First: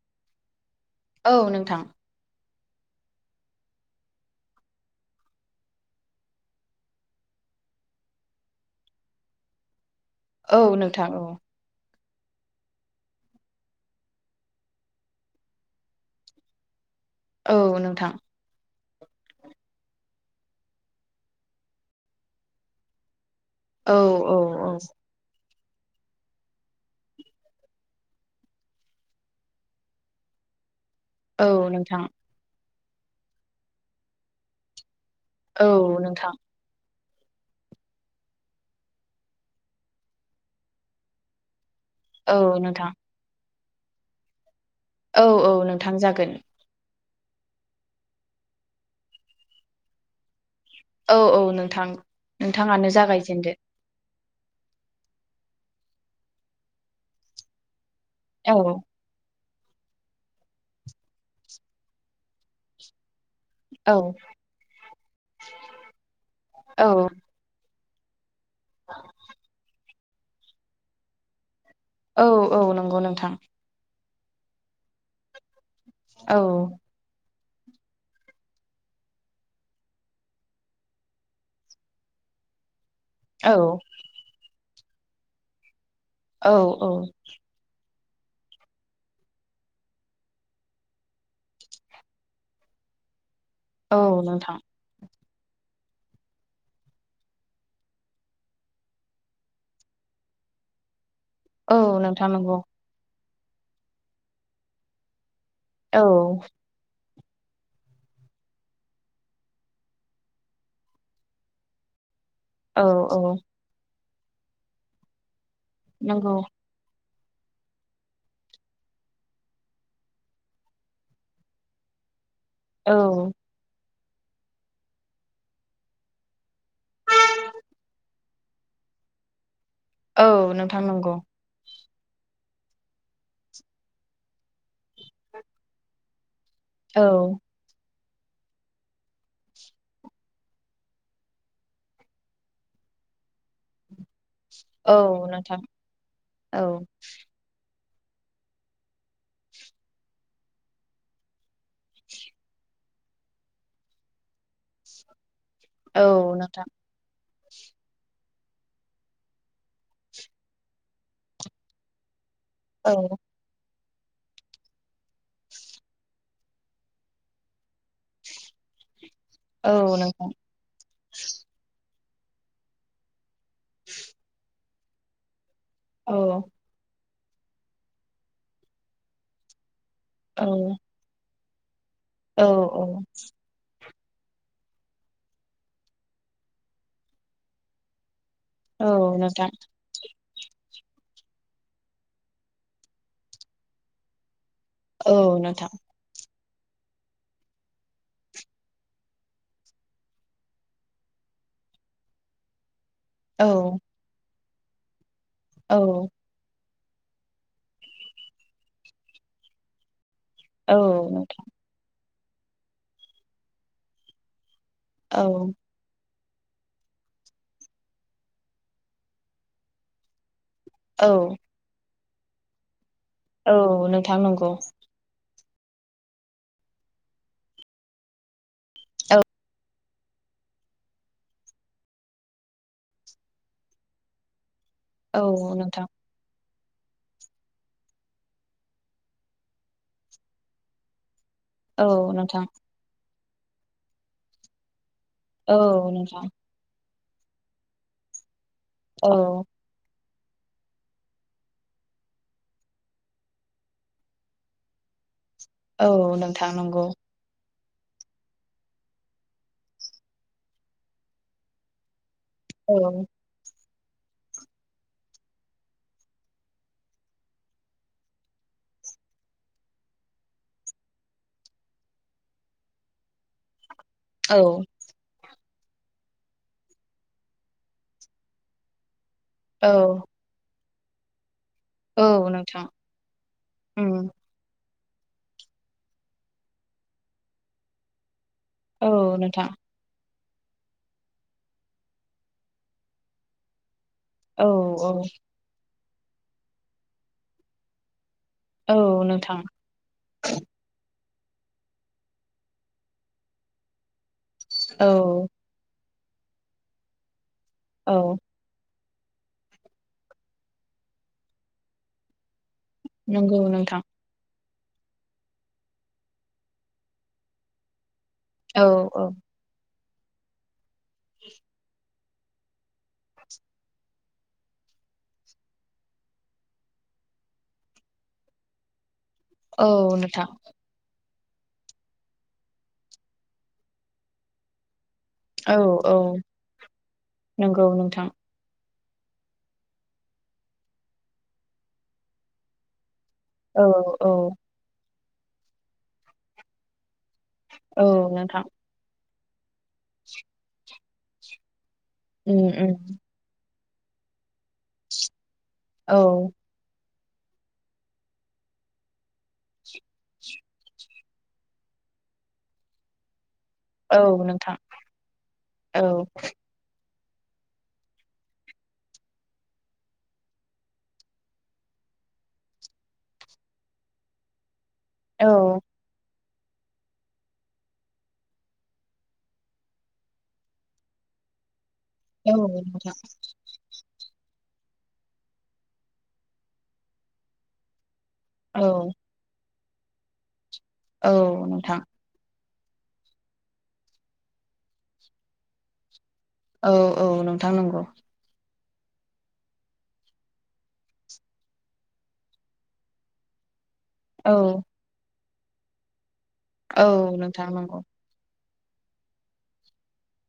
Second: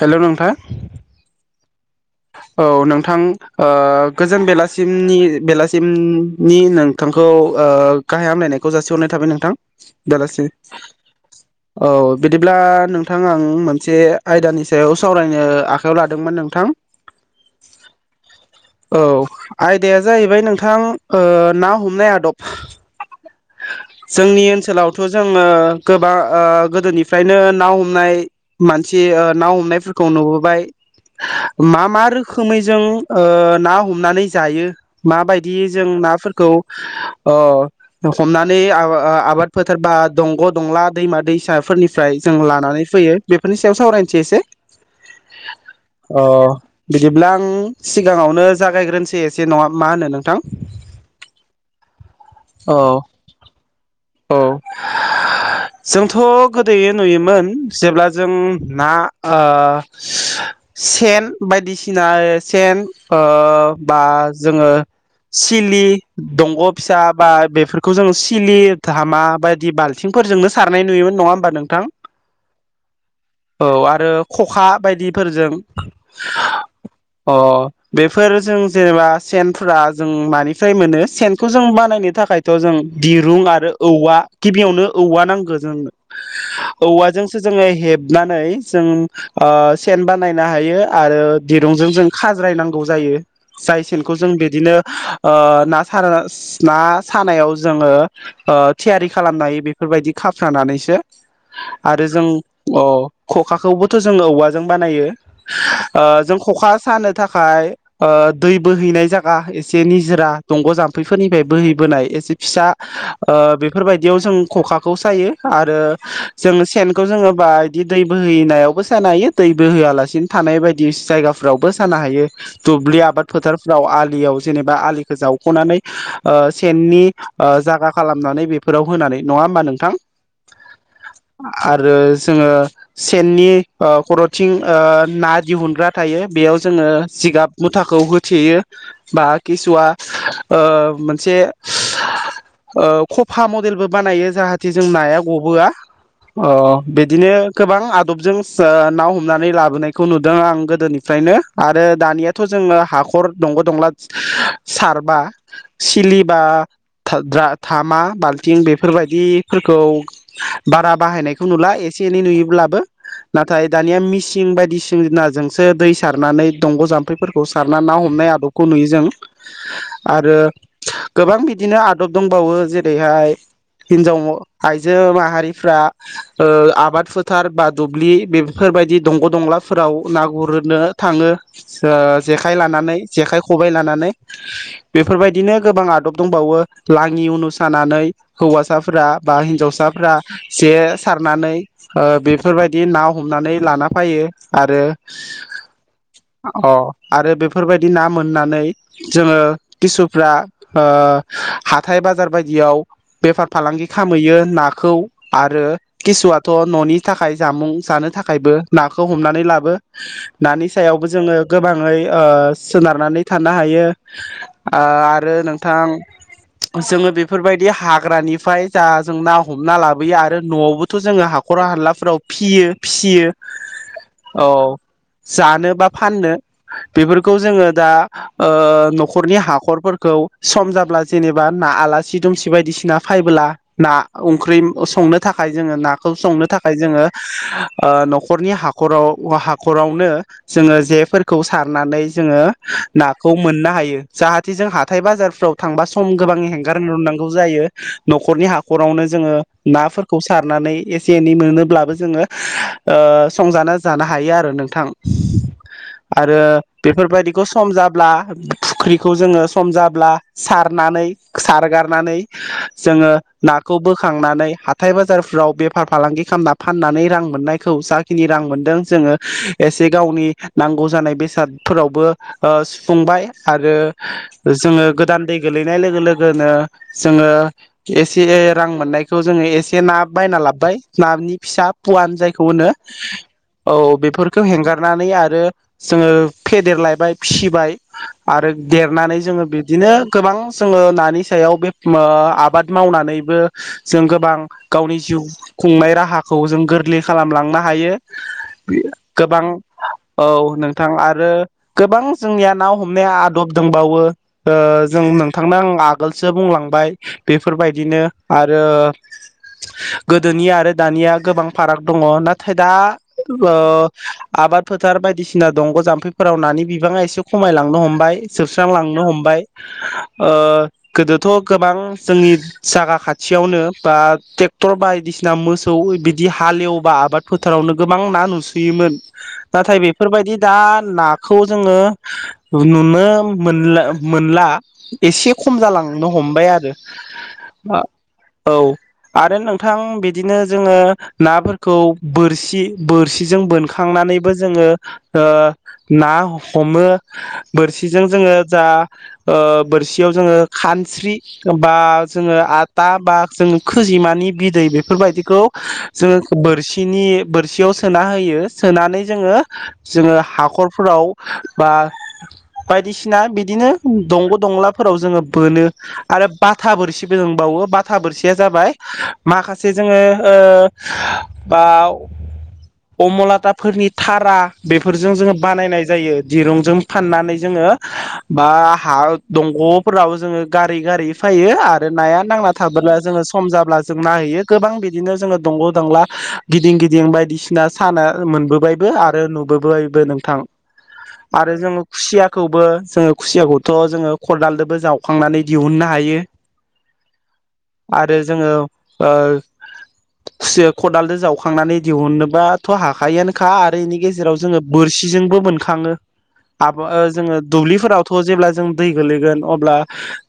Hello नोंथां औ नोंथां। औ नोंथां ओ गोजोन बेलासिमनि-बेलासिमनि नोंथांखौ खौ ओ गाहाय हामलायनायखौ जासिहरनाय थाबाय नोंथां। बेलासि औ नोंथां औ औ। बिदिब्ला नोंथां आं मोनसे आयदानि सायाव सावरायनो आखाइयाव लादोंमोन नोंथां। औ नोंथां। औ आयदाया जाहैबाय नोंथां ओ ना हमनाय आदब औ औ जोंनि औ ओनसोलावथ' जोङो गोबा ओ गोदोनिफ्रायनो ना हमनाय मानसि ना हमनायफोरखौ नुबोबाय औ मा मा नोंथां रोखोमै जों ओ ना हमनानै जायो माबायदि औ जों नोंथां नाफोरखौ अ हमनानै आवा आबाद फोथार बा दंग' दंला दैमा दैसाफोरनि फ्राय जों औ लानानै नोंथां फैयो बेफोरनि सायाव सावरायनोसै एसे। औ औ नोंथां अ जागोन। बिदिब्ला आं सिगाङावनो जागायग्रोनोसै एसे नङा मा होनो नोंथां? औ औ नोंथां औ नोंथाङानो जागायजेनदो। औ जोंथ' गोदो नुयोमोन। जेब्ला जों औ ना ओ सेन बायदिसिना सेन ओ औ बा जोङो सिलि दंग' फिसा औ बा बेफोर खौ जों सिलि धामा बायदि बाल्थिंफोरजोंनो सारनाय नुयोमोन नङा होमबा नों औ औ नंगौ नोंथां। आरो खखा बायदिफोरजों औ। अ बेफोर जों जेनेबा सेनफ्रा जों मानिफ्राय मोनो सेनखौ जों बानायनो था खायथ' जों दिरुं आरो औ औवा गिबियावनो औवा नांगौ जोंनो औ औ औवाजोंसो जोङो हे हेबनानै जों सेन बानायनो हायो आरो दिरुंजों जों खाज्रायनांगौ जायो। जाय सेनखौ औ जों नोंथां बिदिनो ना ना सानायाव जोङो ओ थियारि खालामनो हायो बेफोरबायदि खाफ्रानानैसो औ आरो जों नोंथां नंगौ अ खखाखौबोथ' जोंङो औवाजों बानायो औ ओ जों खखा सानो थाखाय ओ दै बोहैनाय जायगा एसे निजोरा दंग' जाम्फैफोरनिफ्राय बोहैबोनाय एसे फिसा औ औ ओ बेफोर बायदियाव जों खखाखौ सायो आरो नंगौ जों सेन खौ जोङो बा बिदि दै बोहैनायावबो सानो हायो दै बोहैया लासिनो थानाय बायदि जायगाफोरावबो सानो हायो। औ दुब्लि आबाद फोथारफ्राव आ जेनेबा आलिखौ जावखंनानै ओ सेननि ओ जागा खालामनानै फोराव होनानै नङा होमबा नोंथां औ नोंथां नंगौ आरो जोङो सेननि ओ खरथिं ओ ना दिहुनग्रा थायो बेयाव जोङो औ जिगाब मुथाखौ होयो। थेयो बा किसुवा मोनसे ओ ख फा मडेलबो बानायो जाहाथे जों औ नाया नोंथां गबोआ अ औ बिदिनो गोबां आ ना हमनानै लाबोनायखौ नुदों आं गोदोनिफ्रायनो आरो दानियाथ' जोङो ह हाखर दंग' दंला सारबा औ सिलि बा नोंथां थामा बाल्थिं बेफोर बायदिफोरखौ बारा बाहायनायखौ नुला एसे एनै नुयो। ब्लाबो औ नाथाय दानिया मिसिं बायदिसिनाजोंसो दै सारनानै दंग' जाम्फैफोरखौ सारना ना हमनाय आदबखौ नु नुयो जों औ नोंथां आरो गोबां बिदिनो आदब दंबावो जेरैहाय हिनजाव आइजो माहारिफ्रा औ ओ आबाद फो थार बा दुब्लि बेफोर बायदि दंग' दंलाफोराव ना औ गुरनो थाङो। ओ औ जेखाइ औ लानानै जेखाइ खबाइ लानानै बेफोर बायदिनो गोबां आदब दंबावो लाङि उन सानानै औ हौवासाफोरा बा नोंथां हिनजावसाफोरा जे सारनानै बेफोर बायदि ना हमनानै लाना फैयो। आरो। औ नोंथां अ आरो बेफोर बायदि ना मोननानै जोङो किसुफ्रा हाथाय बाजार बायदि याव औ बेफार फालांगि खामैयो नाखौ आरो औ किसुआथ ननि थाखाय जामुं जानो थाखायबो नाखौ हमनानै लाबो नानि औ सायावबो जोंङो नोंथां गोबाङै ओ सोनारनानै थानो हायो। आरो औ नोंथां जोंङो बे फोरबायदि हाग्रानिफ्राय जा जों ना हमना लाबोयो आरो नआवबोथ औ जोंङो हाखर हालाफोराव फियो फिसियो औ नोंथां नंगौ औ जानो बा फाननो बेफोरखौ जोंङो दा ओ औ न'खरनि हाखरफोरखौ सम जाब्ला जेनेबा ना आला सि दुमसि बायदिसिना फायबोला ना ओंख्रि संनो औ थाखाय जोंङो नोंथां नाखौ संनो थाख जोंङो न'खरनि हखराव हाखरावनो जो जे फोर खौ औ सारनानै जोंङो नोंथां नाखौ मोननो हायो जाहाथे जों हाथाइ बाजारफ्राव औ थांबा सम नोंथां गोबां हेंगारहरनांगौ जायो न'खरनि हा हखरावनो औ जोंङो नाफोर खौ सारनानै एसे एनै मोनोब्लाबो जोंङो ओ संजाना जानो हायो आरो नोंथां। औ आरो नोंथां नंगौ बेफोरबायदिखौ सम जाब्ला फुख्रिखौ जोंङो सम जाब्ला सारनानै सारगारनानै औ जोंङो ना खौ बोखांनानै हाथाय बाजारफोराव बेफार फालांगि खालामना फाननानै रां मोननायखौ जाखिनि रां मोन दों जोंङो एसे गावनि नांगौ जानाय बेसादफोरावबो सुफुंबाय आरो औ जोंङो गोदान दै गोलैनाय लोगो लो नो जोंङो एसे रां मोननायखौ जोंङो औ एसे ना बायना लाबोबाय नानि फिसा औ पुवान जायखौ नोंथां होनो औ उम बेफोरखौ हेंगार नानै आरो जोंङो फेदेरलायबाय फिसिबाय आरो औ देरनानै जोंङो नोंथां बिदिनो गोबां जोंङो ना नि सायाव बे आबाद मावनानैबो जों गोबां औ औ गावनि जिउ खुंनाय राहाखौ जों गोरलै खालामलांनो हायो। औ नोंथां गोबां औ नोंथां आरो आरो गोबां जोंनिया ना हमनाया आदब दंबावो ओ जों औ नोंथांनो आं आ आगोलसो बुंलांबाय औ बेफोरबायदिनो आरो गोदोनि आरो दानिया गोबां फाराग दंङ ना नाथाय दा नंगौ नोंथां ओ आबाद फोथार बायदिसिना दंग जाम्फैफोराव नानि बिबाङा एसे खमायलांनो हमबाय। औ जोबस्रांलांनो औ हमबाय ओ गोदोथ गोबां जोंनि जागा खाथियावनो बा ट्रेक्टर बायदिसिना मोसौ बिदि हालेवबा आबाद फोथारावनो गोबां ना नुसोयोमोन औ नाथाय नोंथां बेफोरबायदि दा ना खौ जोंङो नुनो मोन मोनला एसे औ खम औ जालांनो हमबाय आरो नंगौ नोंथां औ। आरो नोंथां बिदिनो जोंङो नाफोरखौ बोरसि बोरसि जों औ औ बोनखांनानैबो जोंङो ओ ना हमो। औ बोरसिजों जोंङो नोंथां जा ओ बोरसियाव जोंङो खानस्रि बा जोंङो उम आता उम बा जोंङो खोजिमानि बिदै बेफोरबायदिखौ औ जोंङो बोरसि सिनि बोरसियाव सोना होयो सोनानै जोंङो जोंङो हाखरफोराव बा बायदिसिना बिदि बिदिनो औ दंग नोंथां दंलाफोराव जोंङो बोनो औ आरो बाथा बोरसि बो दों बावो बाथा बोरसिया जाबाय माखासे जोंङो ओ बा आव अमलाथाफोरनि थारा बेफोरजों जोङो औ बानायनाय जायो दिरुंजों फाननानै जोंङो बा हा दं गफोराव जोंङो गारै गारै फायो आरो नाया औ नांना नोंथां थाबोला जोंङो सम जाब्ला जों नाहैयो। गोबां बिदिनो जोंङो दंग दंला गिदिं गिदिं बायदिसिना साना औ मोनबोबायबो आरो नु बो बायबो नोंथां औ आरो नोंथां जोंङो खुसियाखौबो जों खुसियाखौथ जोंङो खदालजोंबो जावखांनानै दिहुननो हायो। औ औ नोंथां नंगौ। आरो जोङो ओ खुसिया खदालजों जावखांनानै दिहुननोबाथ' हाखायोआनोखा आरो बेनि औ गेजेराव जोङो बोरसिजोंबो बोनखाङो औ जोङो नोंथां नंगौ दुब्लिफोरावथ' जेब्ला जों दै गोलैगोन अब्ला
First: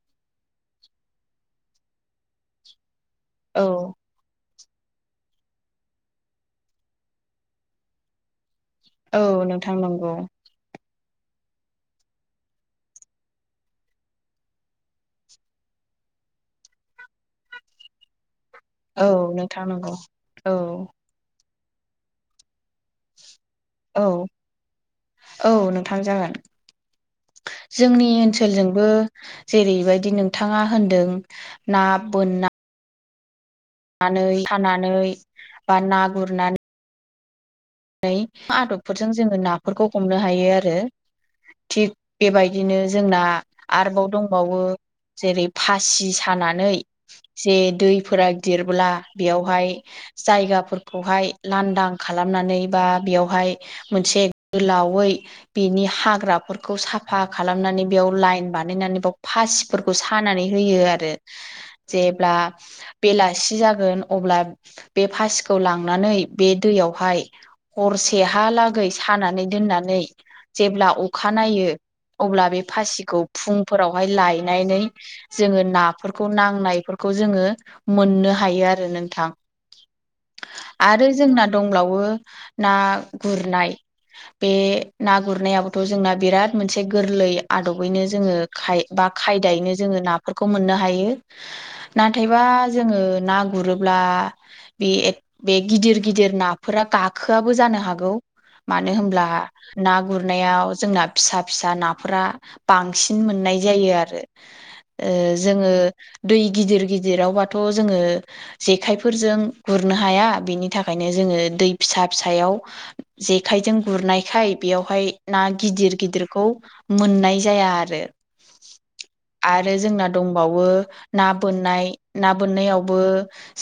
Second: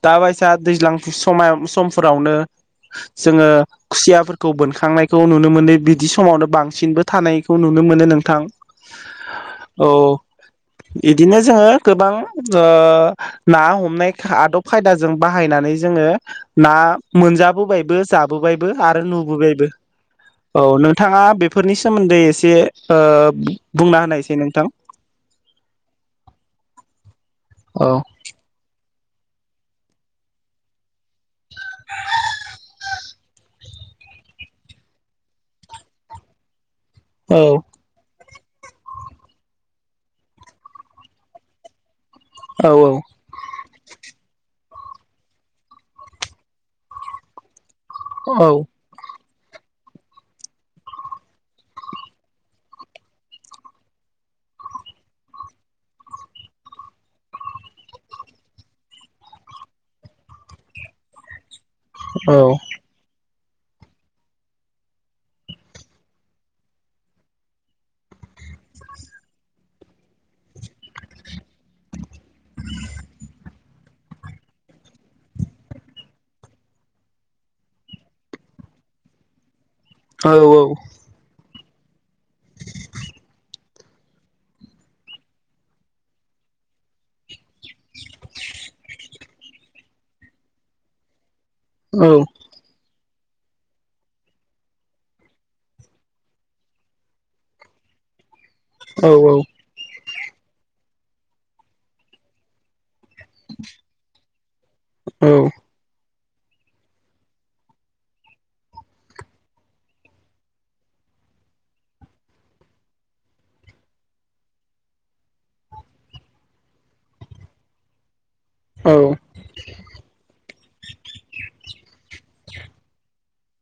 दा बायसा दैज्लां सम समफोरावनो जोङो औ खुसियाफोर खौ बोनखांनायखौ नुनो मोनो बिदि समावनो बांसिनबो थानायखौ नुनो मोनो नोंथां औ नोंथां नोंगौ बिदिनो जोङो गोबां ओ ना हमनाय आदब खायदाजों बाहायनानै जोङो ना मोनजाबोबायबो जा बोबायबो आरो औ नोंथां नुबोबायबो नंगौ औ नोंथांङा फोरनि सोमोन्दै एसे ओ बु औ औ नोंथां जागोन औ जोंनि ओनसोलजोंबो जेरैबायदि नोंथाङा होनदों ना बोनना नानै सानानै बा ना गुरनानै औ आदबफोरजों जोङो नाफोरखौ हमनो हायो आरो थिग औ बेबायदिनो जोंना आरोबाव दंबावो जेरै फासि सानानै जे दैफोरा औ देरब्ला बेयावहाय जायगाफोरखौहाय लांदां खालामनानै बा बेयावहाय मोनसे गोलावै बिनि हाग्राफोरखौ साफा खालामनानै बेयाव लाइन बानायनानै बेयाव फासिफोरखौ सानानै होयो आरो औ जेब्ला बेला सि जागोन अब्ला बे फासिखौ लांनानै बे दैयावहाय हरसेहालागै सानानै दोननानै जेब्ला अखा नायो अब्ला बे फासिखौ फुंफोरावहाय लायनानै जोङो नाफोरखौ नांनायफोरखौ खौ जोङो मोननो हायो आरो नोंथां औ औ दंब्लावो ना गुरनाय बे ना गुरनायाबोथ' जोंना बिराद मोनसे गोरलै आदबैनो जोङो खाय बा खायदायैनो जोङो नाफोरखौ मोननो हायो औ नाथायबा जोङो ना गुरोब्ला बे बे गिदिर गिदिर नाफोरा गाखोआबो जानो हागौ मानो औ होमब्ला ना गुरनायाव जोंना फिसा फिसा नाफोरा बां सिन मोननाय जायो आरो ओ औ जोङो दै गिदिर गिदिरावबाथ' जोङो जेखाइफोरजों गुरनो हाया बेनि थाखायनो जोङो दै फिसा फिसायाव जेखायजों गुरनायखाय बेयावहाय ना गिदिर गिदिरखौ मोननाय जाया आरो औ आरो जोंना दंबावो ना बोननाय ना बोननायावबो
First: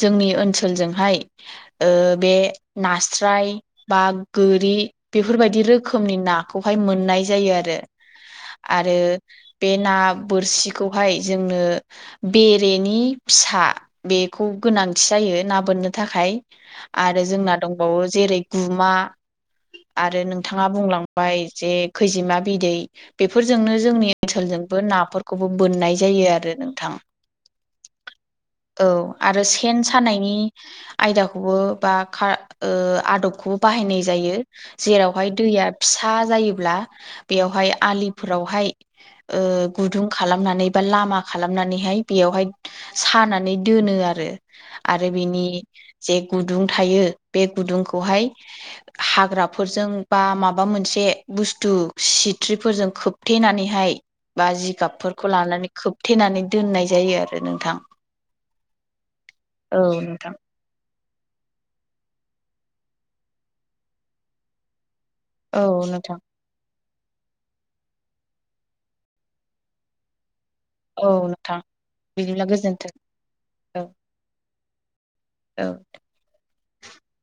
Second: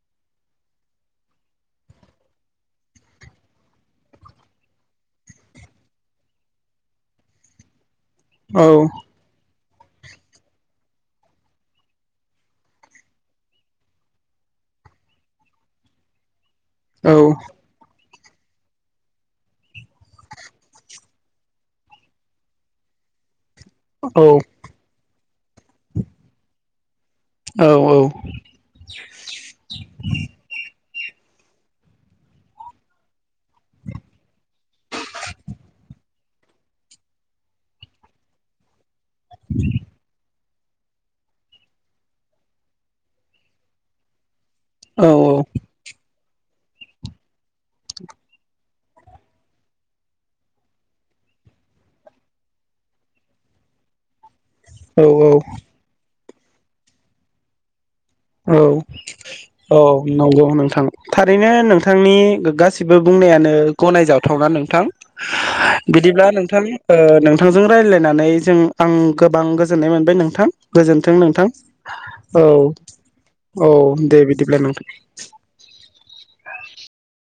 जोंनि ओनसोल सोलजोंहाय बे नास्राय बा गोरि बेफोरबायदि रोखोमनि नाखौहाय मोननाय जायो आरो आरो बे ना बोरसिखौहाय जोंनो बेरेनि फिसा बेखौ गोनांथि जायो ना बोननो थाखाय औ आरो जोंना दंबावो जेरै गुमा आरो नोंथाङा बुंलांबाय जे खैजिमा बिदै बे फोरजोंनो जोंनि ओनसोलजोंबो नाफोरखौबो बोननाय जायो आरो नोंथां औ आरो सेन सानाय आयदाखौ बा आदबखौबो बाहायनाय जायो जेरावहाय दै आलिया फिसा जायोब्ला बेयावहाय आलिफोरावहाय ओ गुदुं खालाम खालामनानै बा लामा खालामनानैहाय बेयावहाय सानानै दोनो आरो आरो बिनि जे गुदुं थायो बे गुदुंखौहाय हाग्राफोरजों बा माबा मोनसे बुस्थु सिथ्रिफोरजों खोबथेनानैहाय बा जिगाबफोरखौ लानानै खोबथेनानै दोननाय जायो आरो नोंथां। औ औ नंगौ नोंथां। थारैनो नोंथांनि गासिबो बुंनायानो गनायजाथावना नोंथां। बिदिब्ला नोंथां ओ नोंथांजों रायज्लायनानै जों आं गोबां गोजोननाय मोनबाय नोंथां। गोजोनथों नोंथां बिदिब्ला औ गोजोन्थों औ दे बिदिब्ला नोंथां। औ